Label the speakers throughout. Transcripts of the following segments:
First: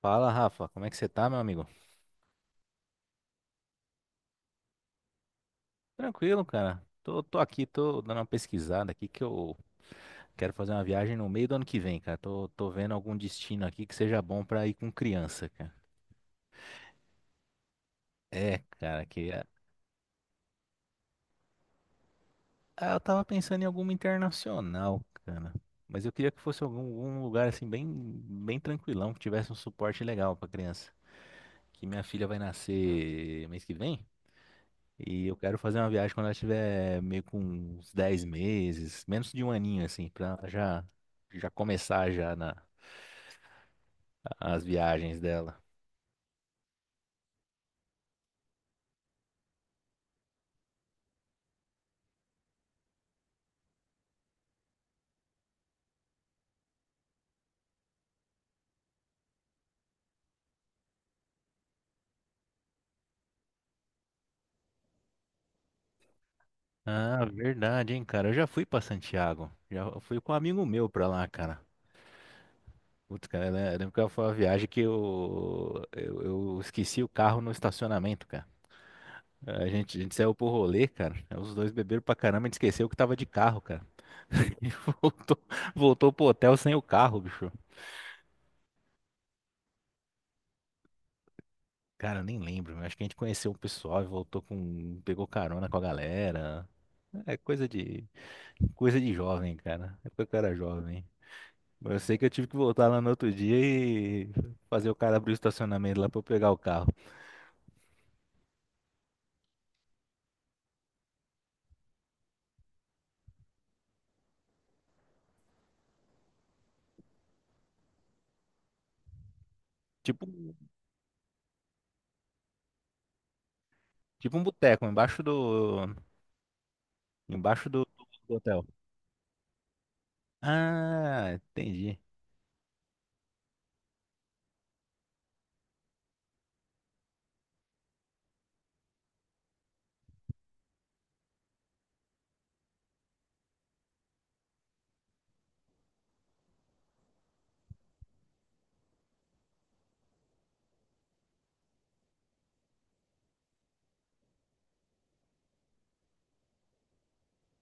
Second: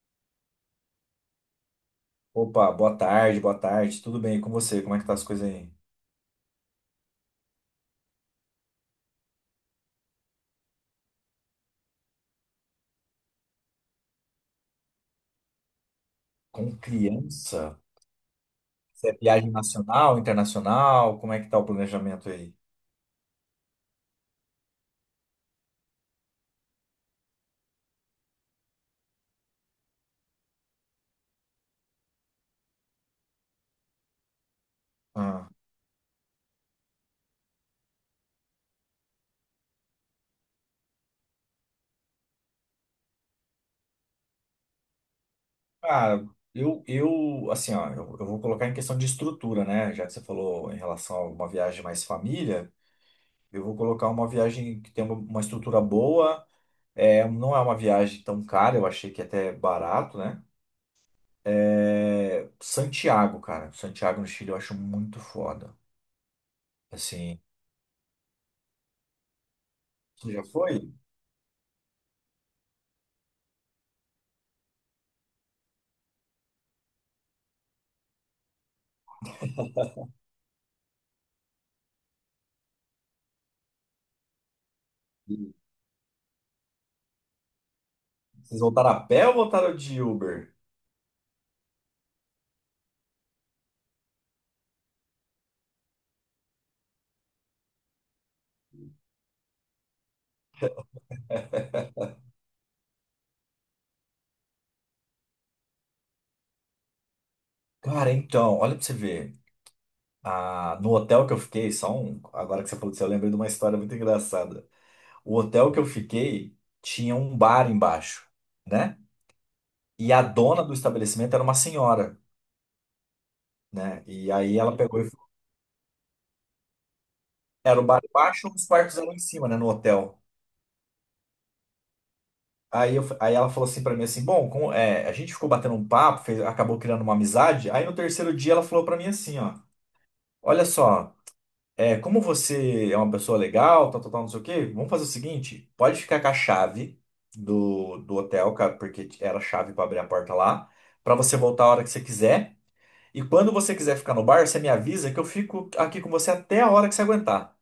Speaker 1: Fala, Rafa, como é que você tá, meu amigo?
Speaker 2: Opa, boa tarde, boa tarde. Tudo bem e com você? Como é que tá as coisas aí?
Speaker 1: Tranquilo, cara. Tô aqui, tô dando uma pesquisada aqui que eu quero fazer uma viagem no meio do ano que vem, cara. Tô vendo algum destino aqui que seja bom pra ir com criança, cara.
Speaker 2: Com criança?
Speaker 1: É, cara,
Speaker 2: Você é viagem nacional, internacional? Como é que tá o planejamento aí?
Speaker 1: eu tava pensando em alguma internacional, cara. Mas eu queria que fosse algum lugar assim bem, bem tranquilão, que tivesse um suporte legal pra criança. Que minha filha vai nascer mês que vem. E eu
Speaker 2: Ah,
Speaker 1: quero fazer uma viagem quando ela tiver meio com uns 10 meses, menos de um aninho, assim, pra já, já começar já na, as viagens dela.
Speaker 2: cara, eu, assim, ó, eu vou colocar em questão de estrutura, né? Já que você falou em relação a uma viagem mais família, eu vou colocar uma viagem que tem uma estrutura boa. É, não é uma viagem tão cara, eu achei que é até barato, né? É, Santiago, cara. Santiago no Chile eu acho muito foda.
Speaker 1: Ah,
Speaker 2: Assim,
Speaker 1: verdade, hein, cara. Eu já fui pra Santiago. Já fui com
Speaker 2: você
Speaker 1: um
Speaker 2: já
Speaker 1: amigo meu
Speaker 2: foi?
Speaker 1: pra lá, cara. Putz, cara, eu lembro que foi uma viagem que eu esqueci o carro no estacionamento, cara. A gente saiu pro rolê, cara. Os dois beberam pra caramba, a gente esqueceu que tava de carro, cara. E voltou, voltou pro hotel sem o carro, bicho.
Speaker 2: Vocês voltaram a pé ou voltaram de Uber?
Speaker 1: Cara, eu nem lembro. Acho que a gente conheceu o pessoal e voltou com. Pegou carona com a galera. É coisa de. Coisa de jovem, cara. É porque eu era jovem. Mas eu sei que eu tive que voltar lá no outro dia e fazer o cara abrir o estacionamento lá pra eu pegar o carro.
Speaker 2: Cara, então, olha pra você ver. Ah, no hotel que eu fiquei, só um. Agora que você falou disso, eu lembrei de uma história muito engraçada. O hotel que eu fiquei tinha um bar embaixo, né? E a
Speaker 1: Tipo,
Speaker 2: dona do estabelecimento era uma senhora, né? E
Speaker 1: tipo um
Speaker 2: aí ela
Speaker 1: boteco,
Speaker 2: pegou e
Speaker 1: embaixo
Speaker 2: falou,
Speaker 1: do. Embaixo
Speaker 2: era o
Speaker 1: do,
Speaker 2: bar
Speaker 1: do
Speaker 2: embaixo,
Speaker 1: hotel.
Speaker 2: os quartos eram em cima, né? No hotel.
Speaker 1: Ah, entendi.
Speaker 2: Aí, aí ela falou assim pra mim assim, bom, é, a gente ficou batendo um papo, acabou criando uma amizade. Aí no terceiro dia ela falou pra mim assim, ó, olha só. É, como você é uma pessoa legal, tal, tal, tal, não sei o quê, vamos fazer o seguinte: pode ficar com a chave do hotel, porque era a chave para abrir a porta lá, para você voltar a hora que você quiser. E quando você quiser ficar no bar, você me avisa que eu fico aqui com você até a hora que você aguentar.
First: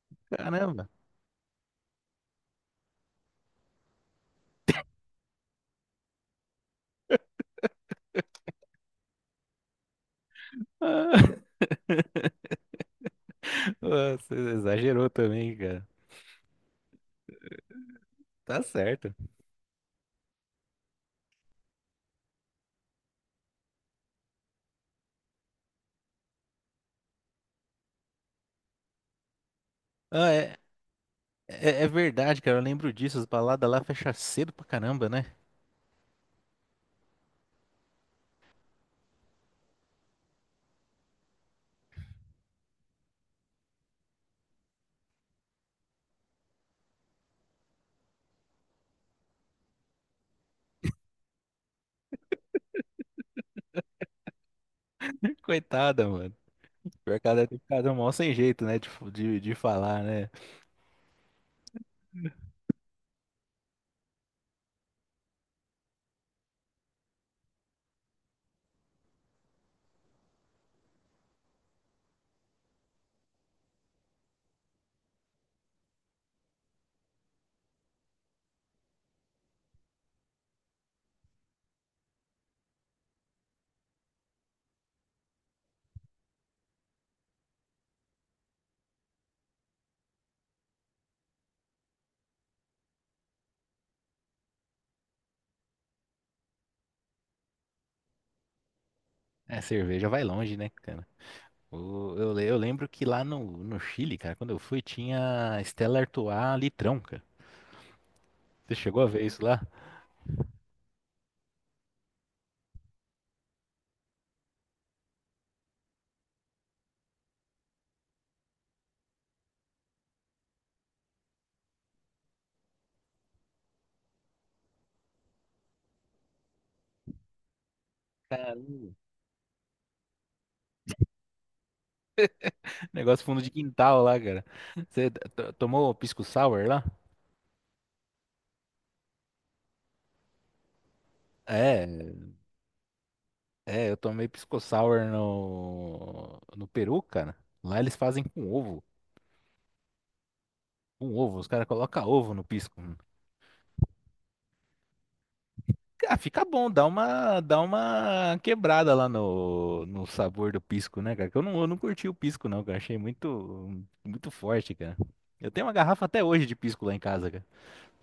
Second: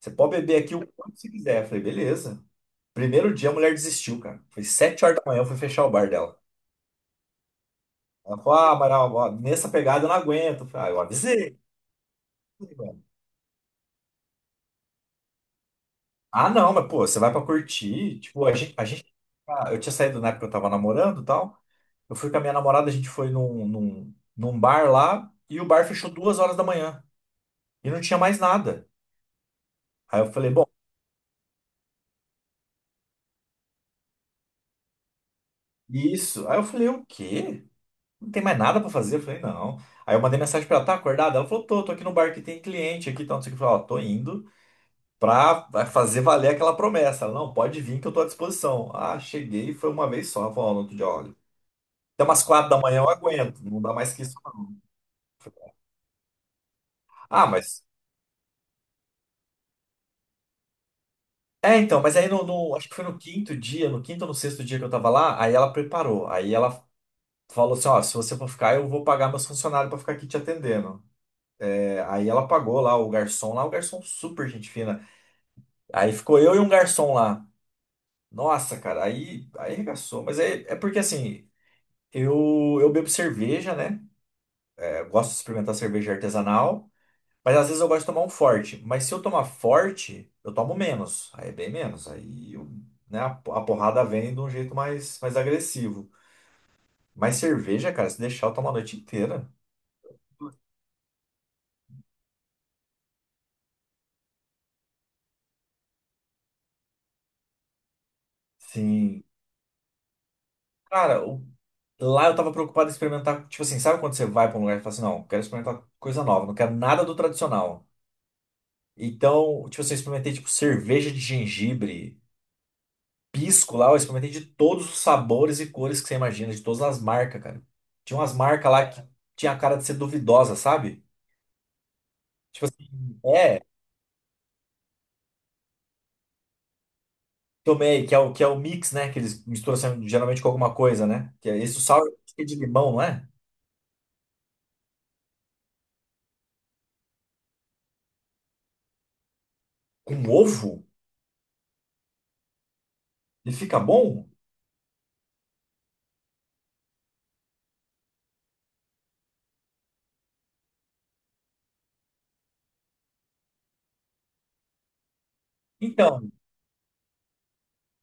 Speaker 2: Você pode beber aqui o
Speaker 1: Caramba.
Speaker 2: quanto você quiser. Eu falei, beleza. Primeiro dia a mulher desistiu, cara. Foi 7 horas da manhã, eu fui fechar o bar dela. Ela falou, ah, Amaral, ó, nessa pegada eu não aguento. Eu falei, ah, eu
Speaker 1: Ah,
Speaker 2: avisei.
Speaker 1: você exagerou também, cara.
Speaker 2: Ah, não, mas pô, você vai pra curtir. Tipo, a
Speaker 1: Tá
Speaker 2: gente, a gente.
Speaker 1: certo.
Speaker 2: Ah, eu tinha saído na época que eu tava namorando e tal. Eu fui com a minha namorada, a gente foi num, num bar lá e o bar fechou 2 horas da manhã e não tinha mais nada. Aí
Speaker 1: Ah,
Speaker 2: eu falei,
Speaker 1: é,
Speaker 2: bom,
Speaker 1: é, é verdade, cara. Eu lembro disso. As baladas lá fecham cedo pra caramba, né?
Speaker 2: isso. Aí eu falei, o quê? Não tem mais nada pra fazer? Eu falei, não. Aí eu mandei mensagem pra ela, tá acordada? Ela falou, tô aqui no bar que tem cliente aqui, e tal, não sei o que. Eu falei, ó, tô indo pra vai fazer valer aquela promessa. Ela, não, pode vir que eu tô à disposição. Ah, cheguei, foi uma vez só. Ela falou, ó, no outro dia, olha. Até umas 4 da manhã eu aguento, não dá mais que isso, não.
Speaker 1: Coitada, mano. Pior que ela
Speaker 2: Ah,
Speaker 1: deve ter
Speaker 2: mas.
Speaker 1: ficado mal sem jeito, né? De falar, né?
Speaker 2: É, então, mas aí acho que foi no quinto dia, no quinto ou no sexto dia que eu tava lá, aí ela preparou. Aí ela falou assim: ó, se você for ficar, eu vou pagar meus funcionários pra ficar aqui te atendendo. É, aí ela pagou lá, o garçom super gente fina. Aí ficou eu e um garçom lá. Nossa, cara, aí arregaçou. Mas é, é porque assim, eu bebo cerveja, né? É, eu gosto de experimentar cerveja artesanal. Mas às vezes eu gosto de tomar um forte. Mas se eu tomar forte, eu tomo menos. Aí é bem menos. Aí, né, a porrada vem de um jeito mais agressivo. Mas cerveja, cara, se deixar, eu tomo a noite inteira.
Speaker 1: É, cerveja vai longe, né, cara? O- Eu lembro que lá no, no Chile, cara, quando eu fui, tinha Stella Artois litrão, cara. Você chegou a ver
Speaker 2: Sim.
Speaker 1: isso lá?
Speaker 2: Cara, lá eu tava preocupado em experimentar. Tipo assim, sabe quando você vai pra um lugar e fala assim: não, quero experimentar coisa nova, não quero nada do tradicional. Então, tipo assim, eu experimentei tipo cerveja de gengibre. Pisco lá, eu experimentei de todos os sabores e cores que você imagina, de todas as marcas, cara. Tinha umas marcas lá
Speaker 1: Caramba.
Speaker 2: que tinha a cara de ser duvidosa, sabe? Tipo assim,
Speaker 1: Negócio fundo de
Speaker 2: é,
Speaker 1: quintal lá, cara. Você tomou pisco sour lá?
Speaker 2: tomei, que é o mix, né? Que eles misturam assim, geralmente com alguma coisa, né? Que é esse o
Speaker 1: É,
Speaker 2: sour que é de limão, não é?
Speaker 1: é, eu tomei pisco sour no, no Peru, cara. Lá eles fazem com ovo.
Speaker 2: Com ovo?
Speaker 1: Com ovo, os caras colocam ovo no pisco.
Speaker 2: Ele fica bom?
Speaker 1: Ah, fica bom, dá uma quebrada lá no, no sabor do pisco, né, cara? Que eu não curti o pisco, não, cara. Achei muito, muito forte, cara. Eu tenho uma garrafa até
Speaker 2: Então,
Speaker 1: hoje de pisco lá em casa, cara.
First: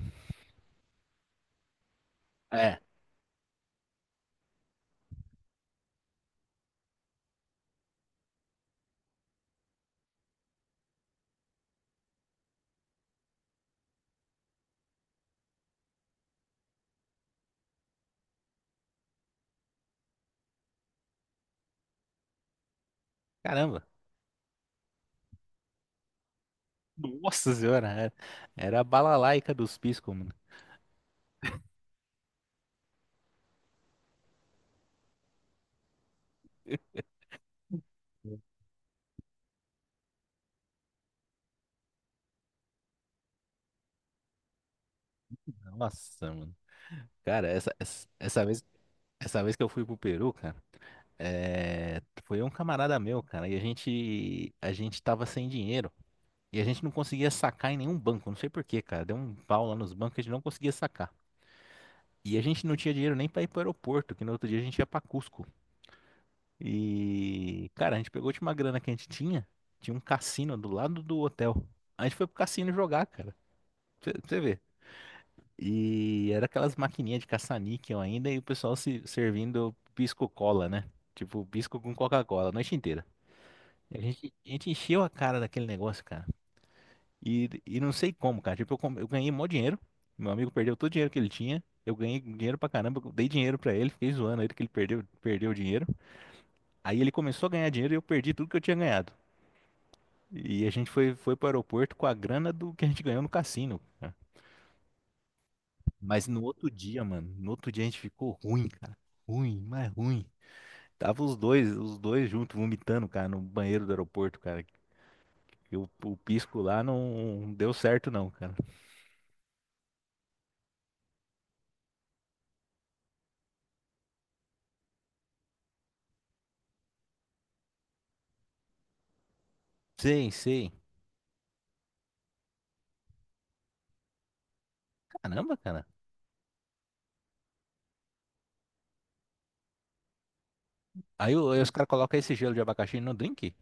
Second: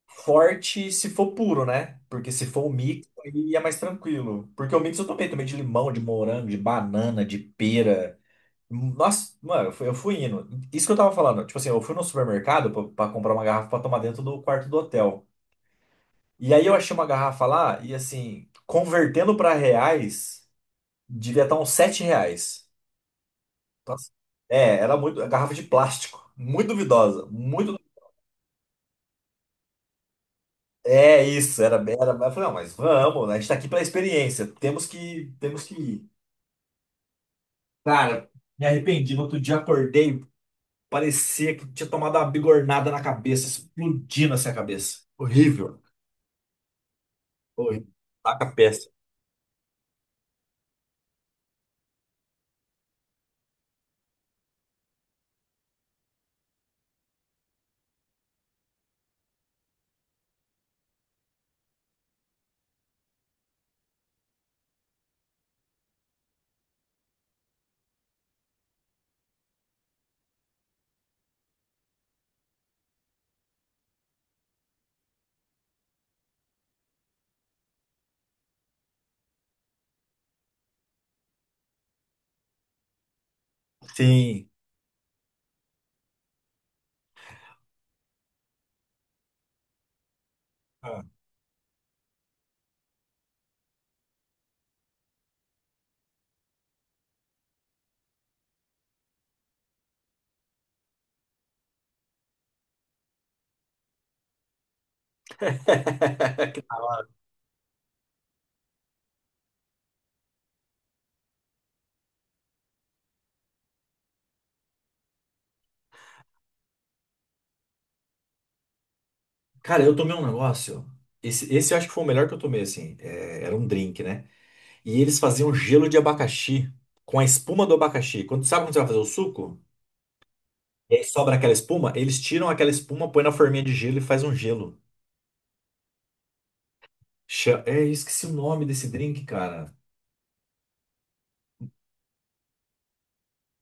Speaker 2: forte se for puro, né? Porque se for o
Speaker 1: É.
Speaker 2: mix, aí é mais tranquilo. Porque o mix eu tomei, tomei de limão, de morango, de banana, de pera. Nossa, mano, eu fui indo. Isso que eu tava falando. Tipo assim, eu fui no supermercado pra comprar uma garrafa pra tomar dentro do quarto do hotel. E aí eu achei uma garrafa lá e assim, convertendo pra reais, devia estar uns 7 reais.
Speaker 1: Caramba.
Speaker 2: Então, assim, é, era muito. A garrafa de plástico. Muito duvidosa.
Speaker 1: Nossa
Speaker 2: Muito.
Speaker 1: senhora, é- era a balalaica dos piscos, mano.
Speaker 2: É isso, era, era. Eu falei, não, mas vamos, né? A gente tá aqui pela experiência. Temos que ir. Cara, me arrependi. No outro dia acordei. Parecia que tinha tomado uma bigornada na cabeça, explodindo assim a cabeça. Horrível.
Speaker 1: Nossa, mano. Cara, essa,
Speaker 2: Horrível.
Speaker 1: essa, essa
Speaker 2: Taca
Speaker 1: vez,
Speaker 2: péssimo.
Speaker 1: essa vez que eu fui pro Peru, cara, é, foi um camarada meu, cara, e a gente tava sem dinheiro. E a gente não conseguia sacar em nenhum banco, não sei por quê, cara. Deu um pau lá nos bancos, que a gente não conseguia sacar. E a gente não tinha dinheiro nem pra ir pro aeroporto, que no outro dia a gente ia pra Cusco. E, cara, a gente pegou a última grana que a gente tinha, tinha um cassino do lado do hotel. A gente foi pro cassino jogar, cara. Pra você ver. E era aquelas maquininhas de caça-níquel ainda e o pessoal se servindo pisco-cola, né? Tipo, pisco com Coca-Cola a noite inteira. E A gente, a
Speaker 2: Sim.
Speaker 1: gente encheu a cara daquele negócio, cara. E não sei como, cara. Tipo, eu ganhei mó dinheiro. Meu amigo perdeu todo o
Speaker 2: Ah.
Speaker 1: dinheiro que ele tinha. Eu ganhei dinheiro pra caramba. Eu dei dinheiro pra ele. Fiquei zoando ele que ele perdeu o dinheiro. Aí ele começou a ganhar dinheiro e eu perdi tudo que eu tinha ganhado. E a gente foi pro aeroporto com a grana do que a gente ganhou no cassino, cara. Mas no outro dia, mano. No outro dia a gente ficou ruim, cara. Ruim, mas ruim. Tava os dois juntos vomitando, cara, no banheiro do aeroporto, cara. E o pisco lá não deu certo, não, cara.
Speaker 2: Cara, eu tomei um negócio. Esse eu acho que foi o melhor que eu tomei, assim. É, era um drink, né? E eles faziam gelo de abacaxi com a espuma do abacaxi. Quando, sabe quando você vai fazer o suco?
Speaker 1: Sei, sei.
Speaker 2: E aí sobra aquela espuma, eles tiram aquela espuma, põe na forminha de gelo e faz um gelo.
Speaker 1: Caramba, cara.
Speaker 2: É, eu esqueci o nome desse drink, cara.
Speaker 1: Aí, o- aí os caras colocam esse gelo de abacaxi no drink?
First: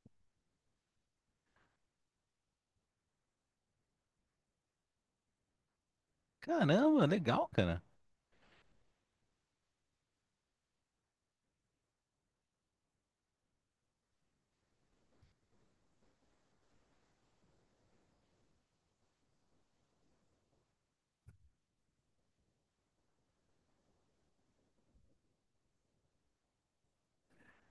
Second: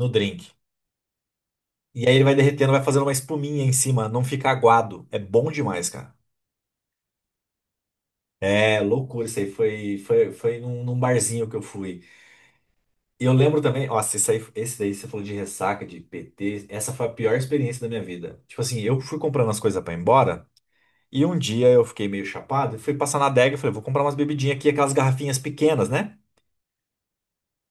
Speaker 2: No drink. E aí ele vai derretendo, vai fazendo uma espuminha em cima, não fica aguado. É bom demais, cara.
Speaker 1: Caramba, legal, cara.
Speaker 2: É loucura isso aí. Foi num, barzinho que eu fui. E eu lembro também, nossa, isso aí, esse daí você falou de ressaca, de PT. Essa foi a pior experiência da minha vida. Tipo assim, eu fui comprando as coisas pra ir embora. E um dia eu fiquei meio chapado e fui passar na adega e falei, vou comprar umas bebidinhas aqui, aquelas garrafinhas pequenas, né?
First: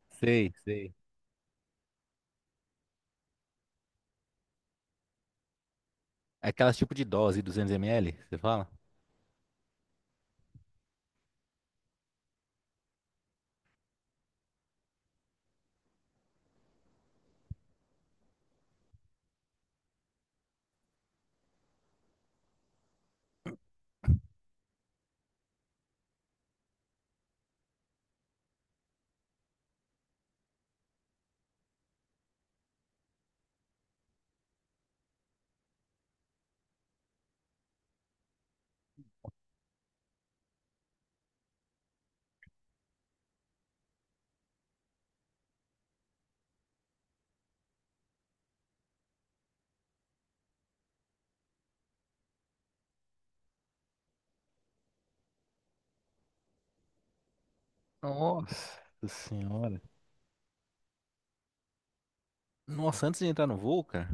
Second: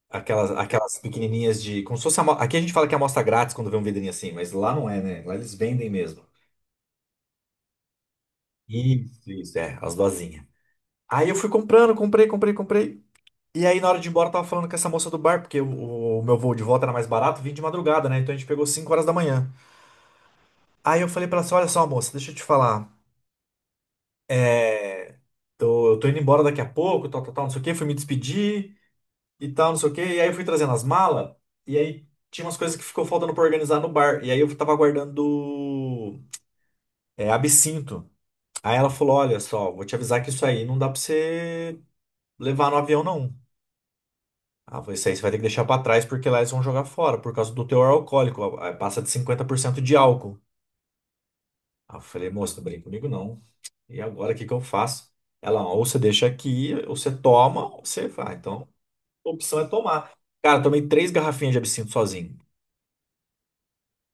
Speaker 2: Aquelas,
Speaker 1: Sei, sei.
Speaker 2: aquelas pequenininhas de. Como se fosse. Aqui a gente fala que é amostra grátis quando vê um vidrinho assim, mas lá não é, né? Lá eles vendem mesmo.
Speaker 1: Aquelas tipo de dose, 200 ml, você fala?
Speaker 2: Isso, é, as dosinhas. Aí eu fui comprando, comprei, comprei, comprei. E aí na hora de ir embora eu tava falando com essa moça do bar, porque o meu voo de volta era mais barato, vim de madrugada, né? Então a gente pegou 5 horas da manhã. Aí eu falei pra ela assim, olha só, moça, deixa eu te falar. É... eu tô indo embora daqui a pouco, tal, tal, tal, não sei o quê. Fui me despedir e tal, não sei o quê. E aí eu fui trazendo as malas. E aí tinha umas coisas que ficou faltando pra organizar no bar. E aí eu tava guardando absinto. Aí ela falou, olha só, vou te avisar que isso aí não dá pra você levar no avião, não. Ah, isso aí você vai ter que deixar pra trás porque lá eles vão jogar fora por causa do teor alcoólico. Ah, passa de 50% de álcool. Ah, eu falei, moça, não brinca comigo não. E agora o que que eu faço? Ela, ou você deixa aqui, ou você toma, ou você vai. Ah, então,
Speaker 1: Nossa
Speaker 2: a opção é
Speaker 1: senhora.
Speaker 2: tomar. Cara, tomei três garrafinhas de absinto sozinho.
Speaker 1: Nossa, antes de entrar no voo, cara.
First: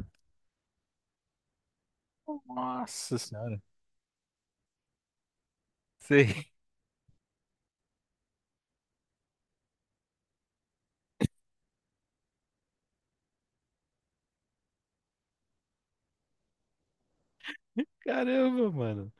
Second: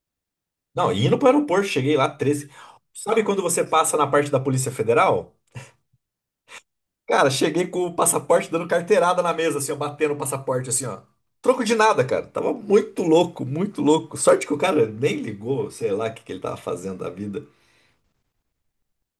Speaker 2: Não, indo pro aeroporto, cheguei lá, 13.
Speaker 1: Nossa
Speaker 2: Sabe quando
Speaker 1: senhora.
Speaker 2: você passa na parte da Polícia Federal?
Speaker 1: Sei.
Speaker 2: Cara, cheguei com o passaporte dando carteirada na mesa, assim, ó, batendo o passaporte, assim, ó. Troco de nada, cara. Tava muito louco, muito louco. Sorte que o cara nem ligou, sei lá o que que ele tava fazendo da vida.
Speaker 1: Caramba, mano.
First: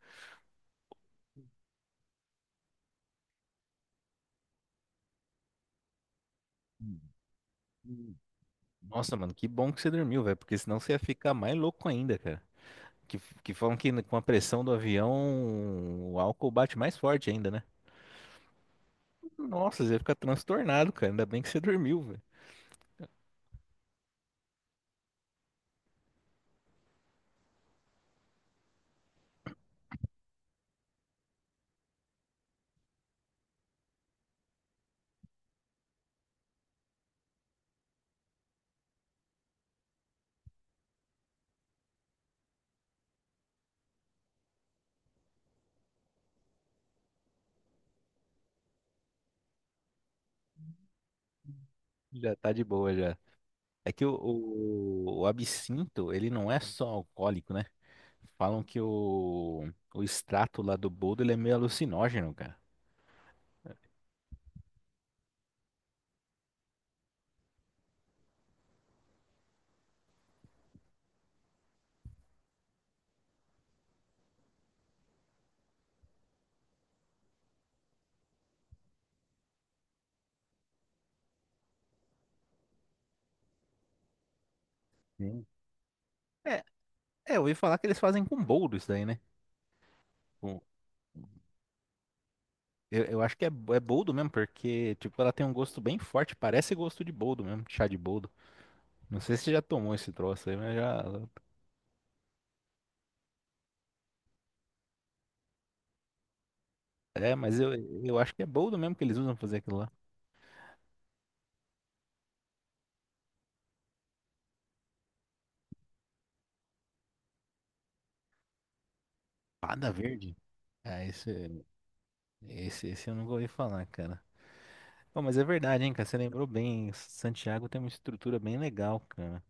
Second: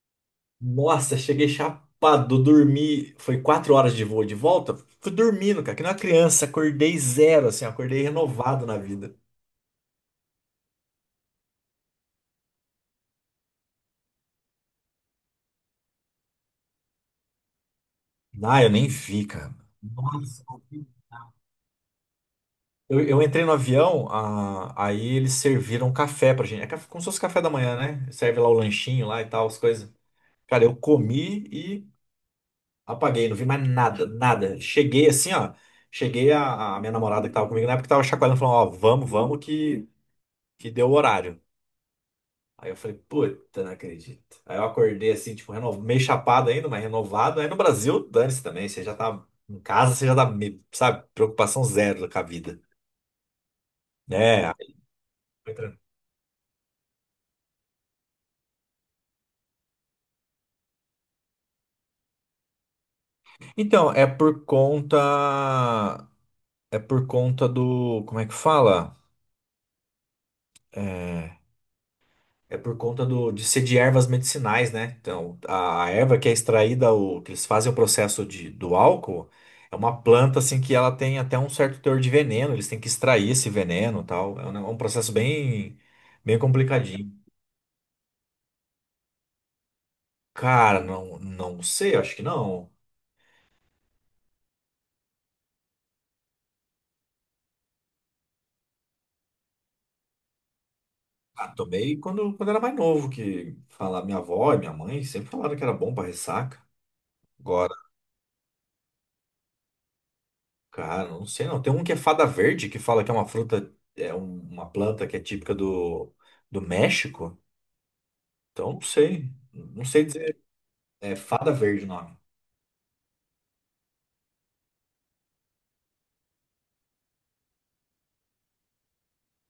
Speaker 2: Nossa, cheguei chapado, dormi. Foi 4 horas de voo de volta. Fui dormindo, cara, que nem uma criança. Acordei zero, assim, ó, acordei renovado na vida.
Speaker 1: Nossa, mano, que bom que você dormiu, velho, porque senão você ia ficar mais louco ainda, cara. Que falam que com a pressão do avião, o álcool bate mais forte ainda, né?
Speaker 2: Ah, eu nem vi, cara.
Speaker 1: Nossa, você ia ficar
Speaker 2: Nossa,
Speaker 1: transtornado, cara. Ainda bem que você dormiu, velho.
Speaker 2: eu entrei no avião, ah, aí eles serviram um café pra gente. Como se fosse café da manhã, né? Serve lá o lanchinho lá e tal, as coisas. Cara, eu comi e apaguei, não vi mais nada, nada. Cheguei assim, ó. Cheguei a minha namorada que tava comigo na época tava chacoalhando, falando, ó, vamos, vamos que deu o horário. Aí eu falei, puta, não acredito. Aí eu acordei assim, tipo, meio chapado ainda, mas renovado. Aí no Brasil, dane-se também, você já tá em casa, você já tá, sabe, preocupação zero com a
Speaker 1: Já tá
Speaker 2: vida,
Speaker 1: de boa já. É que o,
Speaker 2: né? Aí
Speaker 1: o, o
Speaker 2: foi tranquilo.
Speaker 1: absinto, ele não é só alcoólico, né? Falam que o extrato lá do boldo, ele é meio alucinógeno, cara.
Speaker 2: Então, é por conta. É por conta do. Como é que fala? É, É por conta de ser de ervas medicinais, né? Então, a erva que é extraída, que eles fazem o processo do álcool, é uma planta assim que ela tem até um certo teor de veneno, eles têm que extrair esse veneno e tal. É um processo
Speaker 1: Sim.
Speaker 2: bem, bem
Speaker 1: É,
Speaker 2: complicadinho.
Speaker 1: é, eu ouvi falar que eles fazem com boldo isso daí, né? Com-
Speaker 2: Cara, não, não sei, acho que não.
Speaker 1: eu acho que é, bo- é boldo mesmo, porque, tipo, ela tem um gosto bem forte, parece gosto de boldo mesmo, de chá de boldo. Não sei se você já tomou esse troço aí, mas já...
Speaker 2: Ah, tomei quando era mais novo, que fala, minha avó e minha mãe sempre falaram que era bom pra ressaca.
Speaker 1: É, mas eu acho que é boldo mesmo que eles usam pra fazer aquilo lá.
Speaker 2: Cara, não sei não. Tem um que é fada verde, que fala que é uma fruta, é uma planta que é típica do México. Então, não sei. Não
Speaker 1: Pada
Speaker 2: sei
Speaker 1: verde?
Speaker 2: dizer.
Speaker 1: Ah,
Speaker 2: É fada
Speaker 1: esse,
Speaker 2: verde o nome.
Speaker 1: esse, esse eu nunca ouvi falar, cara. Pô, mas é verdade, hein, cara? Você lembrou bem. Santiago tem uma estrutura bem legal, cara.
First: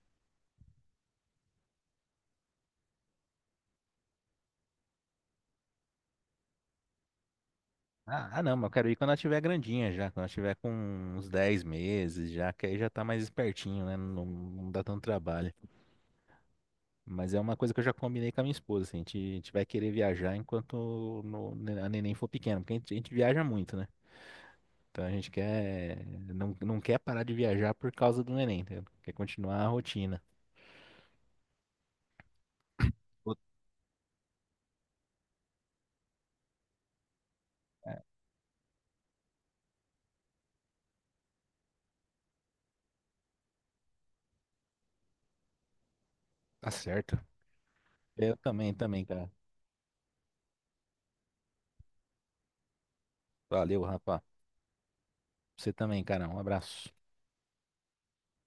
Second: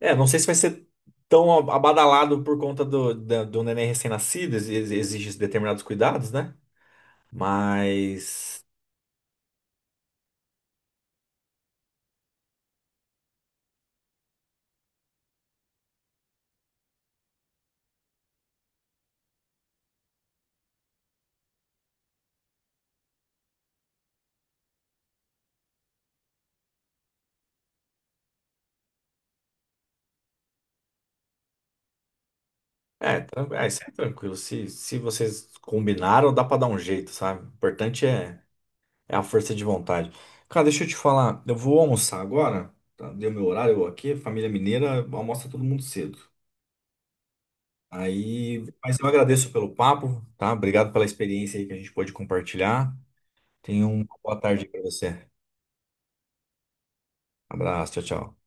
Speaker 2: É, não sei se vai ser tão abadalado por conta do neném recém-nascido, exige determinados cuidados, né?
Speaker 1: Ah, ah, não, mas
Speaker 2: Mas.
Speaker 1: eu quero ir quando ela tiver grandinha já, quando ela tiver com uns 10 meses já, que aí já tá mais espertinho, né? Não, não dá tanto trabalho. Mas é uma coisa que eu já combinei com a minha esposa, assim, a gente vai querer viajar enquanto no- a neném for pequena, porque a gente viaja muito, né? Então a gente quer, não, não quer parar de viajar por causa do neném, entendeu? Quer continuar a rotina.
Speaker 2: É,
Speaker 1: Pô,
Speaker 2: isso é tranquilo. Se vocês combinaram, dá pra dar um jeito, sabe? O importante é. É a força de vontade. Cara, deixa eu te falar, eu vou almoçar agora, tá? Deu meu horário aqui, família mineira, almoça todo mundo cedo.
Speaker 1: tá certo. Eu
Speaker 2: Aí,
Speaker 1: também,
Speaker 2: mas
Speaker 1: também,
Speaker 2: eu
Speaker 1: cara.
Speaker 2: agradeço pelo papo, tá? Obrigado pela experiência aí que a gente pôde compartilhar.
Speaker 1: Valeu,
Speaker 2: Tenha uma
Speaker 1: rapaz.
Speaker 2: boa tarde para você.
Speaker 1: Você também, cara. Um abraço.
Speaker 2: Abraço, tchau, tchau.